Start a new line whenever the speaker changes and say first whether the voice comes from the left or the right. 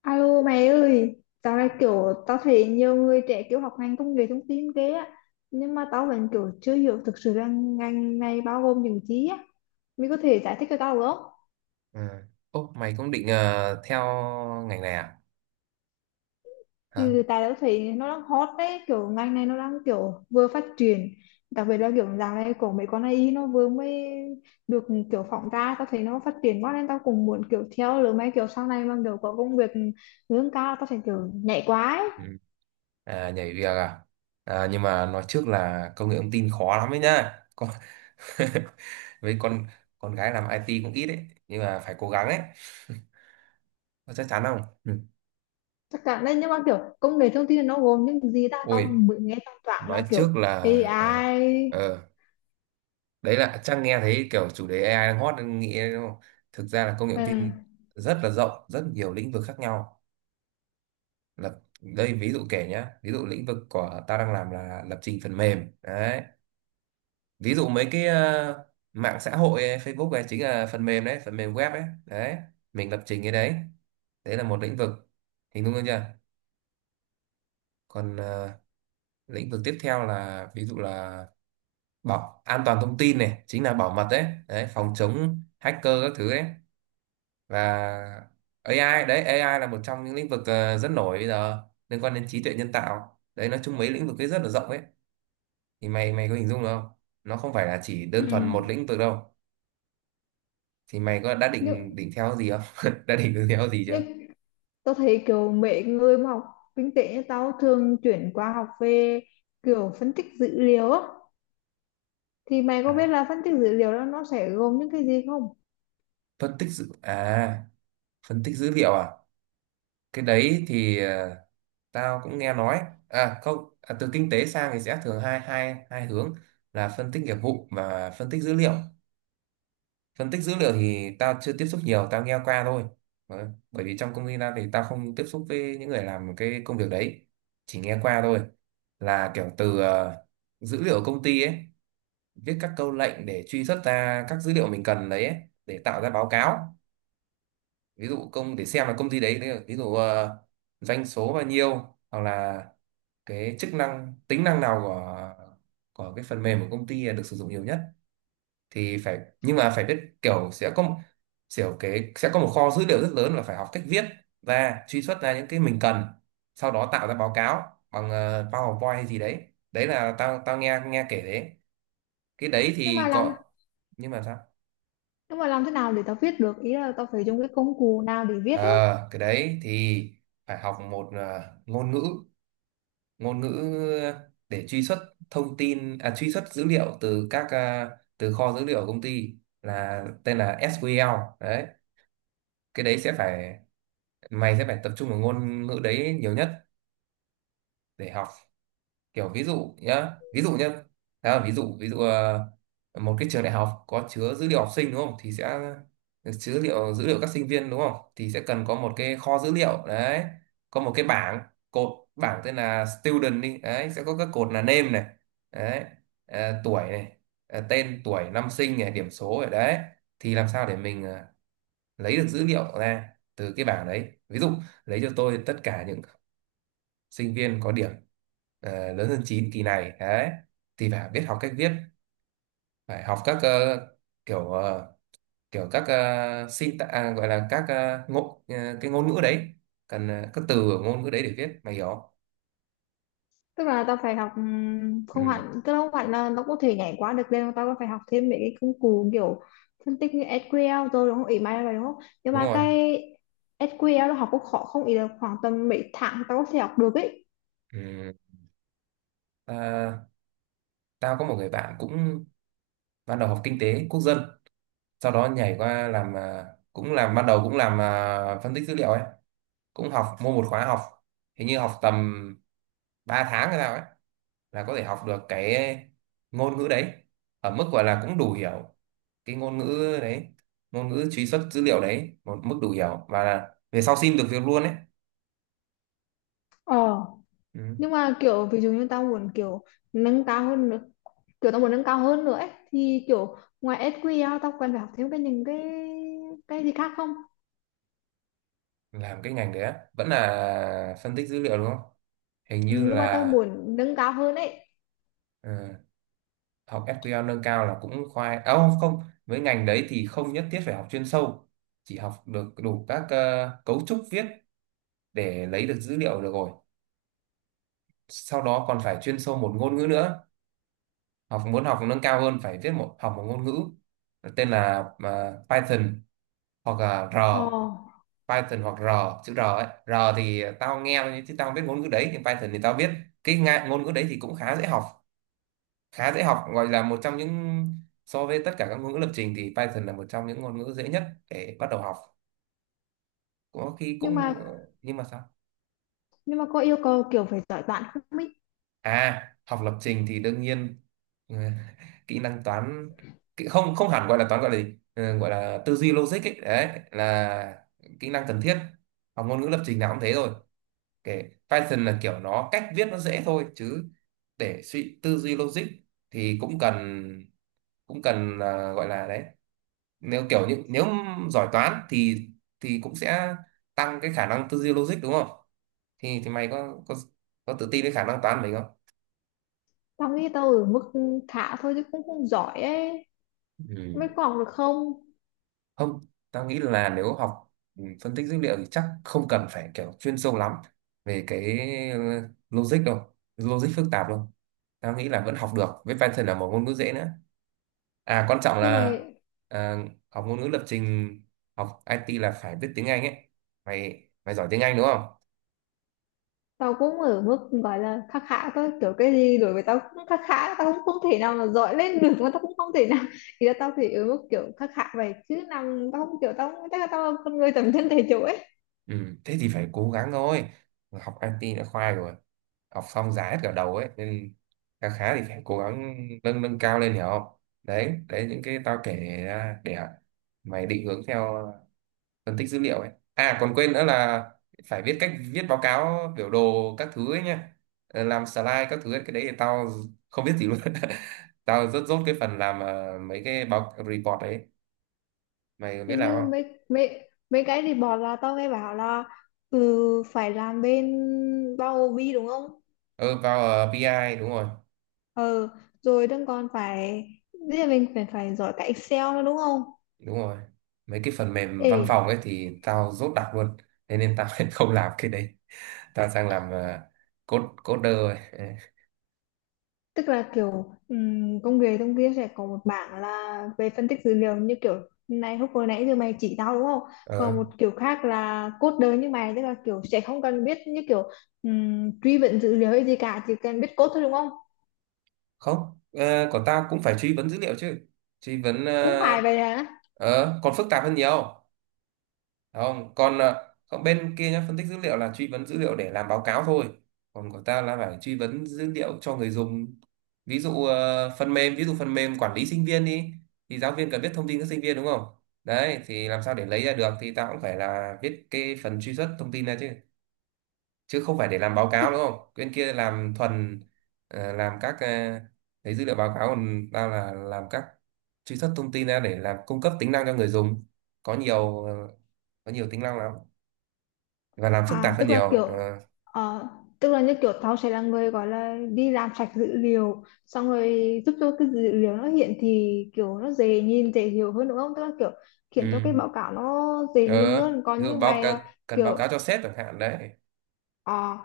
left: Alo mày ơi, dạo này tao thấy nhiều người trẻ kiểu học ngành công nghệ thông tin ghê á. Nhưng mà tao vẫn kiểu chưa hiểu thực sự là ngành này bao gồm những gì á. Mày có thể giải thích cho tao được không?
right: À. Ô, mày cũng định theo ngành này à? Hả?
left: Ừ, tại tao thấy nó đang hot đấy, kiểu ngành này nó đang kiểu vừa phát triển. Đặc biệt là kiểu dạo này của mấy con AI nó vừa mới được kiểu phỏng ra. Tao thấy nó phát triển quá nên tao cũng muốn kiểu theo lứa mấy kiểu sau này mà kiểu có công việc lương cao tao phải kiểu nhảy quá ấy.
right: Ừ. À, nhảy việc à? Nhưng mà nói trước là công nghệ thông tin khó lắm ấy nhá. Với con gái làm IT cũng ít ấy, nhưng mà phải cố gắng ấy. Có chắc chắn không? Ừ.
left: Chắc cả nên nhưng mà kiểu công nghệ thông tin nó gồm những gì ta, tao
right: Ôi,
left: mới nghe tao toàn là
right: nói
left: kiểu
right: trước là ờ,
left: AI.
right: ờ, đấy là chắc nghe thấy kiểu chủ đề AI đang hot nên nghĩ đúng không? Thực ra là công nghệ thông tin
left: Ừ,
right: rất là rộng, rất nhiều lĩnh vực khác nhau. Đây ví dụ kể nhá, ví dụ lĩnh vực của ta đang làm là lập trình phần mềm đấy. Ví dụ mấy cái mạng xã hội ấy, Facebook ấy chính là phần mềm đấy, phần mềm web ấy đấy, mình lập trình cái đấy. Đấy là một lĩnh vực, hình dung được chưa? Còn lĩnh vực tiếp theo là ví dụ là bảo an toàn thông tin này, chính là bảo mật đấy, đấy phòng chống hacker các thứ đấy. Và AI đấy, AI là một trong những lĩnh vực rất nổi bây giờ, liên quan đến trí tuệ nhân tạo đấy. Nói chung mấy lĩnh vực ấy rất là rộng ấy. Thì mày mày có hình dung được không? Nó không phải là chỉ
left: ừ.
right: đơn thuần một lĩnh vực đâu. Thì mày có đã
left: nhưng
right: định định theo gì không đã định hướng theo gì chưa?
left: nhưng tao thấy kiểu mấy người mà học kinh tế như tao thường chuyển qua học về kiểu phân tích dữ liệu á, thì mày có
right: à,
left: biết là phân tích dữ liệu đó nó sẽ gồm những cái gì không?
right: phân tích dữ à Phân tích dữ liệu à? Cái đấy thì tao cũng nghe nói. À không à, Từ kinh tế sang thì sẽ thường hai hai hai hướng là phân tích nghiệp vụ và phân tích dữ liệu. Phân tích dữ liệu thì tao chưa tiếp xúc nhiều, tao nghe qua thôi. Đấy. Bởi vì trong công ty tao thì tao không tiếp xúc với những người làm cái công việc đấy, chỉ nghe qua thôi, là kiểu từ dữ liệu công ty ấy, viết các câu lệnh để truy xuất ra các dữ liệu mình cần đấy ấy, để tạo ra báo cáo. Ví dụ công để xem là công ty đấy, ví dụ doanh số bao nhiêu, hoặc là cái chức năng tính năng nào của cái phần mềm của công ty được sử dụng nhiều nhất. Thì phải, nhưng mà phải biết kiểu sẽ có kiểu cái sẽ có một kho dữ liệu rất lớn, và phải học cách viết ra, truy xuất ra những cái mình cần, sau đó tạo ra báo cáo bằng PowerPoint hay gì đấy. Đấy là tao tao nghe nghe kể đấy, cái đấy
left: nhưng
right: thì
left: mà làm
right: có. Nhưng mà sao?
left: nhưng mà làm thế nào để tao viết được, ý là tao phải dùng cái công cụ nào để viết ấy?
right: Ờ cái đấy thì phải học một ngôn ngữ, ngôn ngữ để truy xuất thông tin à, truy xuất dữ liệu từ các từ kho dữ liệu của công ty, là tên là SQL đấy. Cái đấy sẽ phải, mày sẽ phải tập trung vào ngôn ngữ đấy nhiều nhất để học. Kiểu ví dụ nhá, ví dụ nhá, đó là ví dụ, ví dụ một cái trường đại học có chứa dữ liệu học sinh đúng không, thì sẽ chứa dữ liệu các sinh viên đúng không, thì sẽ cần có một cái kho dữ liệu đấy. Có một cái bảng, cột, bảng tên là student đi đấy, sẽ có các cột là name này, đấy, tuổi này, tên, tuổi, năm sinh này, điểm số này đấy. Thì làm sao để mình lấy được dữ liệu ra từ cái bảng đấy. Ví dụ lấy cho tôi tất cả những sinh viên có điểm lớn hơn 9 kỳ này đấy. Thì phải biết học cách viết, phải học các ờ, kiểu các gọi là các cái ngôn ngữ đấy, cần các từ ở ngôn ngữ đấy để viết, mày hiểu không?
left: Tức là tao phải học không
right: Ừ,
left: hẳn, tức là không hẳn là nó có thể nhảy qua được lên, mà tao có phải học thêm mấy cái công cụ kiểu phân tích như SQL rồi đúng không, ý mày là vậy đúng không? Nhưng
right: đúng
left: mà
right: rồi.
left: cái SQL nó học cũng khó không, ý là khoảng tầm mấy tháng tao có thể học được ấy?
right: Ừ. ta- Tao có một người bạn cũng ban đầu học kinh tế quốc dân, sau đó nhảy qua làm cũng làm ban đầu, cũng làm phân tích dữ liệu ấy, cũng học mua một khóa học, hình như học tầm 3 tháng hay sao ấy, là có thể học được cái ngôn ngữ đấy, ở mức gọi là cũng đủ hiểu cái ngôn ngữ đấy, ngôn ngữ truy xuất dữ liệu đấy, một mức đủ hiểu, và là về sau xin được việc luôn đấy.
left: Ờ,
right: Ừ.
left: nhưng mà kiểu ví dụ như tao muốn kiểu nâng cao hơn nữa, kiểu tao muốn nâng cao hơn nữa ấy thì kiểu ngoài SQL tao cần phải học thêm những cái gì khác không?
right: Làm cái ngành đấy á, vẫn là phân tích dữ liệu đúng không? Hình
left: Ừ,
right: như
left: nhưng mà tao
right: là.
left: muốn nâng cao hơn ấy.
right: Ừ, học SQL nâng cao là cũng khoai à, không không, với ngành đấy thì không nhất thiết phải học chuyên sâu, chỉ học được đủ các cấu trúc viết để lấy được dữ liệu được rồi, sau đó còn phải chuyên sâu một ngôn ngữ nữa. Học muốn học nâng cao hơn phải viết một, học một ngôn ngữ tên là Python hoặc là R.
left: Ờ,
right: Python hoặc R, chữ R ấy, R thì tao nghe chứ tao không biết ngôn ngữ đấy, thì Python thì tao biết. Cái ngôn ngữ đấy thì cũng khá dễ học, khá dễ học, gọi là một trong những, so với tất cả các ngôn ngữ lập trình thì Python là một trong những ngôn ngữ dễ nhất để bắt đầu học. Có khi
left: nhưng mà
right: cũng nhưng mà sao?
left: nhưng mà có yêu cầu kiểu phải giỏi toán không ấy?
right: À, học lập trình thì đương nhiên, ừ, kỹ năng toán, không, không hẳn gọi là toán, gọi là gì? Ừ, gọi là tư duy logic ấy, đấy là kỹ năng cần thiết, học ngôn ngữ lập trình nào cũng thế rồi. Kể Python là kiểu nó cách viết nó dễ thôi, chứ để suy, tư duy logic thì cũng cần, cũng cần gọi là đấy. Nếu kiểu như, nếu giỏi toán thì cũng sẽ tăng cái khả năng tư duy logic đúng không? Thì mày có có tự tin với khả năng toán của mình không?
left: Tao nghĩ tao ở mức khá thôi chứ cũng không giỏi ấy,
right: Ừ.
left: mới có học được không?
right: Không, tao nghĩ là nếu học phân tích dữ liệu thì chắc không cần phải kiểu chuyên sâu lắm về cái ờ, logic đâu, logic phức tạp đâu. Tao nghĩ là vẫn học được, với Python là một ngôn ngữ dễ nữa. À quan trọng
left: Thế mà
right: là ờ, học ngôn ngữ lập trình, học IT là phải biết tiếng Anh ấy. Mày mày giỏi tiếng Anh đúng không?
left: tao cũng ở mức gọi là khá khá thôi, kiểu cái gì đối với tao cũng khá khá, tao cũng không thể nào mà giỏi lên được mà tao cũng không thể nào. Thì là tao thì ở mức kiểu khá khá vậy chứ nằm tao không kiểu tao không- chắc là tao là con người tầm thân thể chủ ấy.
right: Ừ, thế thì phải cố gắng thôi. Học IT đã khoai rồi. Học xong giá hết cả đầu ấy. Nên khá khá thì phải cố gắng nâng nâng cao lên, hiểu không? Đấy, đấy những cái tao kể ra để mày định hướng theo phân tích dữ liệu ấy. À còn quên nữa là phải viết, cách viết báo cáo, biểu đồ các thứ ấy nha. Ờ, làm slide các thứ ấy. Cái đấy thì tao không biết gì luôn. Tao rất dốt cái phần làm mấy cái báo, report ấy. Mày
left: Thì
right: biết làm
left: như
right: không?
left: mấy mấy mấy cái thì bọn là tao nghe bảo là ừ, phải làm bên bao bì đúng không?
right: Ừ, vào PI ai, đúng rồi.
left: Ờ, rồi đừng còn phải bây giờ mình phải phải giỏi cả Excel nữa đúng không?
right: Đúng rồi, mấy cái phần mềm
left: Ê,
right: văn phòng ấy thì tao dốt đặc luôn. Thế nên tao không làm cái đấy, tao sang làm coder rồi. Ờ.
left: tức là kiểu công nghệ thông kia sẽ có một bảng là về phân tích dữ liệu như kiểu này, lúc vừa nãy giờ mày chỉ tao đúng không?
right: Ờ.
left: Còn một kiểu khác là cốt đời như mày, tức là kiểu sẽ không cần biết như kiểu truy vấn dữ liệu hay gì cả, chỉ cần biết cốt thôi đúng không?
right: Không còn tao cũng phải truy vấn dữ liệu chứ. Truy vấn
left: Cũng phải vậy hả?
right: ờ, còn phức tạp hơn nhiều. Không còn còn bên kia nhá, phân tích dữ liệu là truy vấn dữ liệu để làm báo cáo thôi, còn của ta là phải truy vấn dữ liệu cho người dùng. Ví dụ ờ, phần mềm ví dụ phần mềm quản lý sinh viên đi, thì giáo viên cần biết thông tin các sinh viên đúng không? Đấy thì làm sao để lấy ra được thì ta cũng phải là viết cái phần truy xuất thông tin ra chứ, chứ không phải để làm báo cáo đúng không? Bên kia làm thuần làm các lấy dữ liệu báo cáo, còn ta là làm các truy xuất thông tin ra để làm, cung cấp tính năng cho người dùng. Có nhiều có nhiều tính năng lắm, và làm phức tạp
left: À,
right: hơn
left: tức là
right: nhiều.
left: kiểu
right: Ờ
left: ờ, tức là như kiểu tao sẽ là người gọi là đi làm sạch dữ liệu xong rồi giúp cho cái dữ liệu nó hiện thì kiểu nó dễ nhìn dễ hiểu hơn đúng không? Tức là kiểu khiến cho
right: ừ.
left: cái báo cáo nó dễ nhìn
right: ờ
left: hơn,
right: Ví
left: còn
right: dụ
left: như
right: báo
left: mày
right: cáo,
left: là
right: cần báo
left: kiểu
right: cáo cho sếp chẳng hạn đấy.
left: à,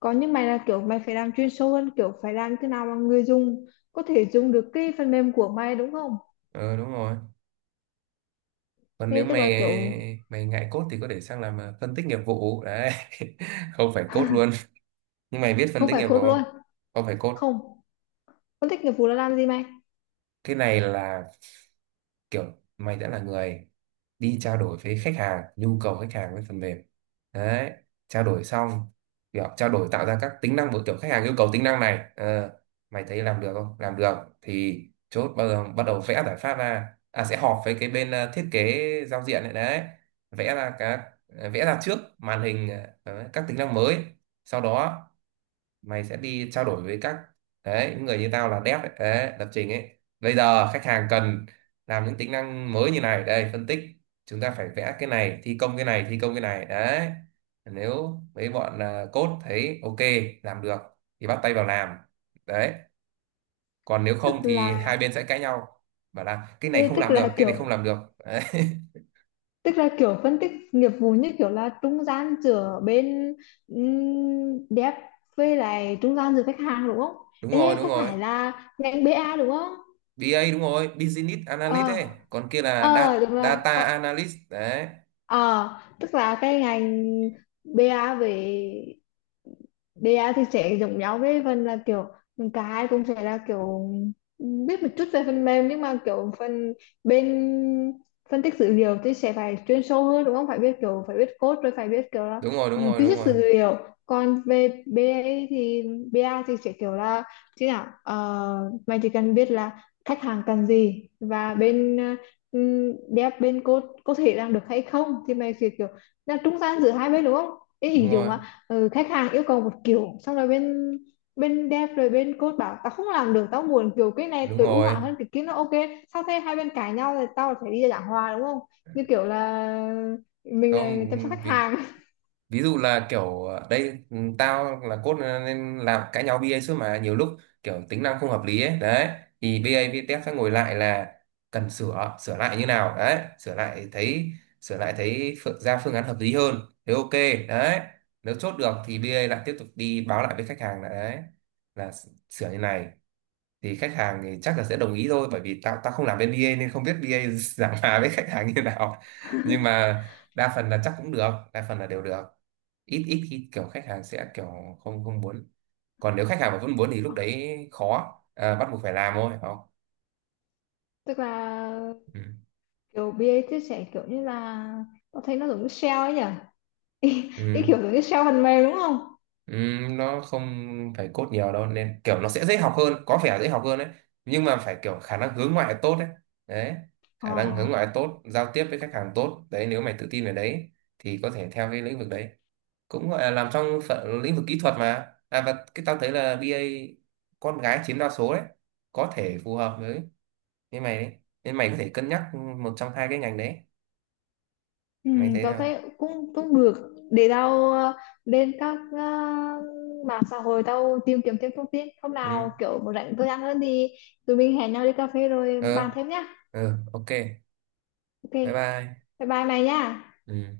left: còn như mày là kiểu mày phải làm chuyên sâu hơn kiểu phải làm thế nào mà người dùng có thể dùng được cái phần mềm của mày đúng không?
right: Ờ đúng rồi. Còn nếu
left: Thế tức
right: mày
left: là kiểu
right: mày ngại code thì có thể sang làm phân tích nghiệp vụ đấy, không phải code luôn. Nhưng mày biết phân
left: không
right: tích
left: phải
right: nghiệp vụ
left: code luôn?
right: không? Không phải code.
left: Không, phân tích nghiệp vụ là làm gì mày?
right: Cái này là kiểu mày đã là người đi trao đổi với khách hàng, nhu cầu khách hàng với phần mềm đấy, trao đổi xong kiểu trao đổi, tạo ra các tính năng của kiểu khách hàng yêu cầu tính năng này. Ờ, mày thấy làm được không, làm được thì chốt, bắt đầu vẽ giải pháp ra, à sẽ họp với cái bên thiết kế giao diện này đấy, vẽ ra các, vẽ ra trước màn hình các tính năng mới. Sau đó mày sẽ đi trao đổi với các, đấy những người như tao là dev ấy, đấy, lập trình ấy, bây giờ khách hàng cần làm những tính năng mới như này, đây phân tích, chúng ta phải vẽ cái này, thi công cái này, thi công cái này đấy. Nếu mấy bọn code thấy ok, làm được thì bắt tay vào làm. Đấy. Còn nếu
left: Tức
right: không thì hai
left: là
right: bên sẽ cãi nhau, bảo là cái này
left: Ê,
right: không làm được, cái này không làm được đấy.
left: tức là kiểu phân tích nghiệp vụ như kiểu là trung gian giữa bên dev với lại trung gian giữa khách hàng đúng không?
right: Đúng rồi,
left: Ê,
right: đúng
left: có
right: rồi.
left: phải là ngành bê A đúng không?
right: BA đúng rồi, business analyst
left: Ờ,
right: ấy, còn kia là
left: ờ đúng rồi.
right: data analyst đấy.
left: Ờ, tức là cái ngành BA, về BA thì sẽ giống nhau với phần là kiểu cả hai cũng sẽ là kiểu biết một chút về phần mềm, nhưng mà kiểu phần bên phân tích dữ liệu thì sẽ phải chuyên sâu hơn đúng không? Phải biết kiểu phải biết code rồi phải biết kiểu là
right: Đúng rồi, đúng
left: ừ,
right: rồi,
left: truy
right: đúng
left: xuất
right: rồi,
left: dữ liệu. Còn về BA thì BA thì sẽ kiểu là chứ nào mày chỉ cần biết là khách hàng cần gì và bên đẹp bên cô có thể làm được hay không, thì mày sẽ kiểu là trung gian giữa hai bên đúng không? Ý
right: đúng
left: ví dụ
right: rồi,
left: mà ừ, khách hàng yêu cầu một kiểu xong rồi bên bên đẹp rồi bên cô bảo tao không làm được, tao muốn kiểu cái này
right: đúng
left: tối ưu
right: rồi.
left: hóa hơn cái kia nó ok, sau thế hai bên cãi nhau thì tao phải đi giảng hòa đúng không, như kiểu là mình là chăm sóc
right: Không,
left: khách
right: ví,
left: hàng.
right: ví dụ là kiểu đây, ừ, tao là cốt nên làm cãi nhau BA suốt mà, nhiều lúc kiểu tính năng không hợp lý ấy đấy, thì BA VTech sẽ ngồi lại là cần sửa sửa lại như nào đấy, sửa lại thấy ra phương án hợp lý hơn, thế ok đấy. Nếu chốt được thì BA lại tiếp tục đi báo lại với khách hàng là đấy, là sửa như này, thì khách hàng thì chắc là sẽ đồng ý thôi, bởi vì tao tao không làm bên BA nên không biết BA giảng hòa với khách hàng như nào. Nhưng mà đa phần là chắc cũng được, đa phần là đều được, ít ít khi kiểu khách hàng sẽ kiểu không, không muốn. Còn nếu khách hàng mà vẫn muốn thì lúc
left: Ờ,
right: đấy khó, bắt buộc phải làm thôi phải không?
left: tức là
right: Ừ.
left: kiểu BA chia sẻ kiểu như là tao thấy nó giống như sale ấy nhỉ. ý, ý
right: Ừ.
left: Kiểu giống như sale phần mềm đúng không?
right: Nó không phải code nhiều đâu nên kiểu nó sẽ dễ học hơn, có vẻ dễ học hơn đấy, nhưng mà phải kiểu khả năng hướng ngoại tốt đấy, đấy
left: Ờ.
right: khả năng hướng ngoại tốt, giao tiếp với khách hàng tốt đấy, nếu mày tự tin về đấy thì có thể theo cái lĩnh vực đấy, cũng gọi là làm trong phận lĩnh vực kỹ thuật mà. À và cái tao thấy là BA con gái chiếm đa số đấy, có thể phù hợp với mày đấy, nên mày có thể cân nhắc một trong hai cái ngành đấy,
left: Ừ,
right: mày thấy
left: tao
right: nào?
left: thấy cũng cũng được, để tao lên các mạng xã hội tao tìm kiếm thêm thông tin, hôm
right: Ừ.
left: nào kiểu một rảnh tôi ăn hơn thì tụi mình hẹn nhau đi cà phê rồi bàn
right: Ờ.
left: thêm nhá.
right: Ừ. Ok.
left: Ok.
right: Bye bye.
left: Bye bye mày nhá.
right: Ừ.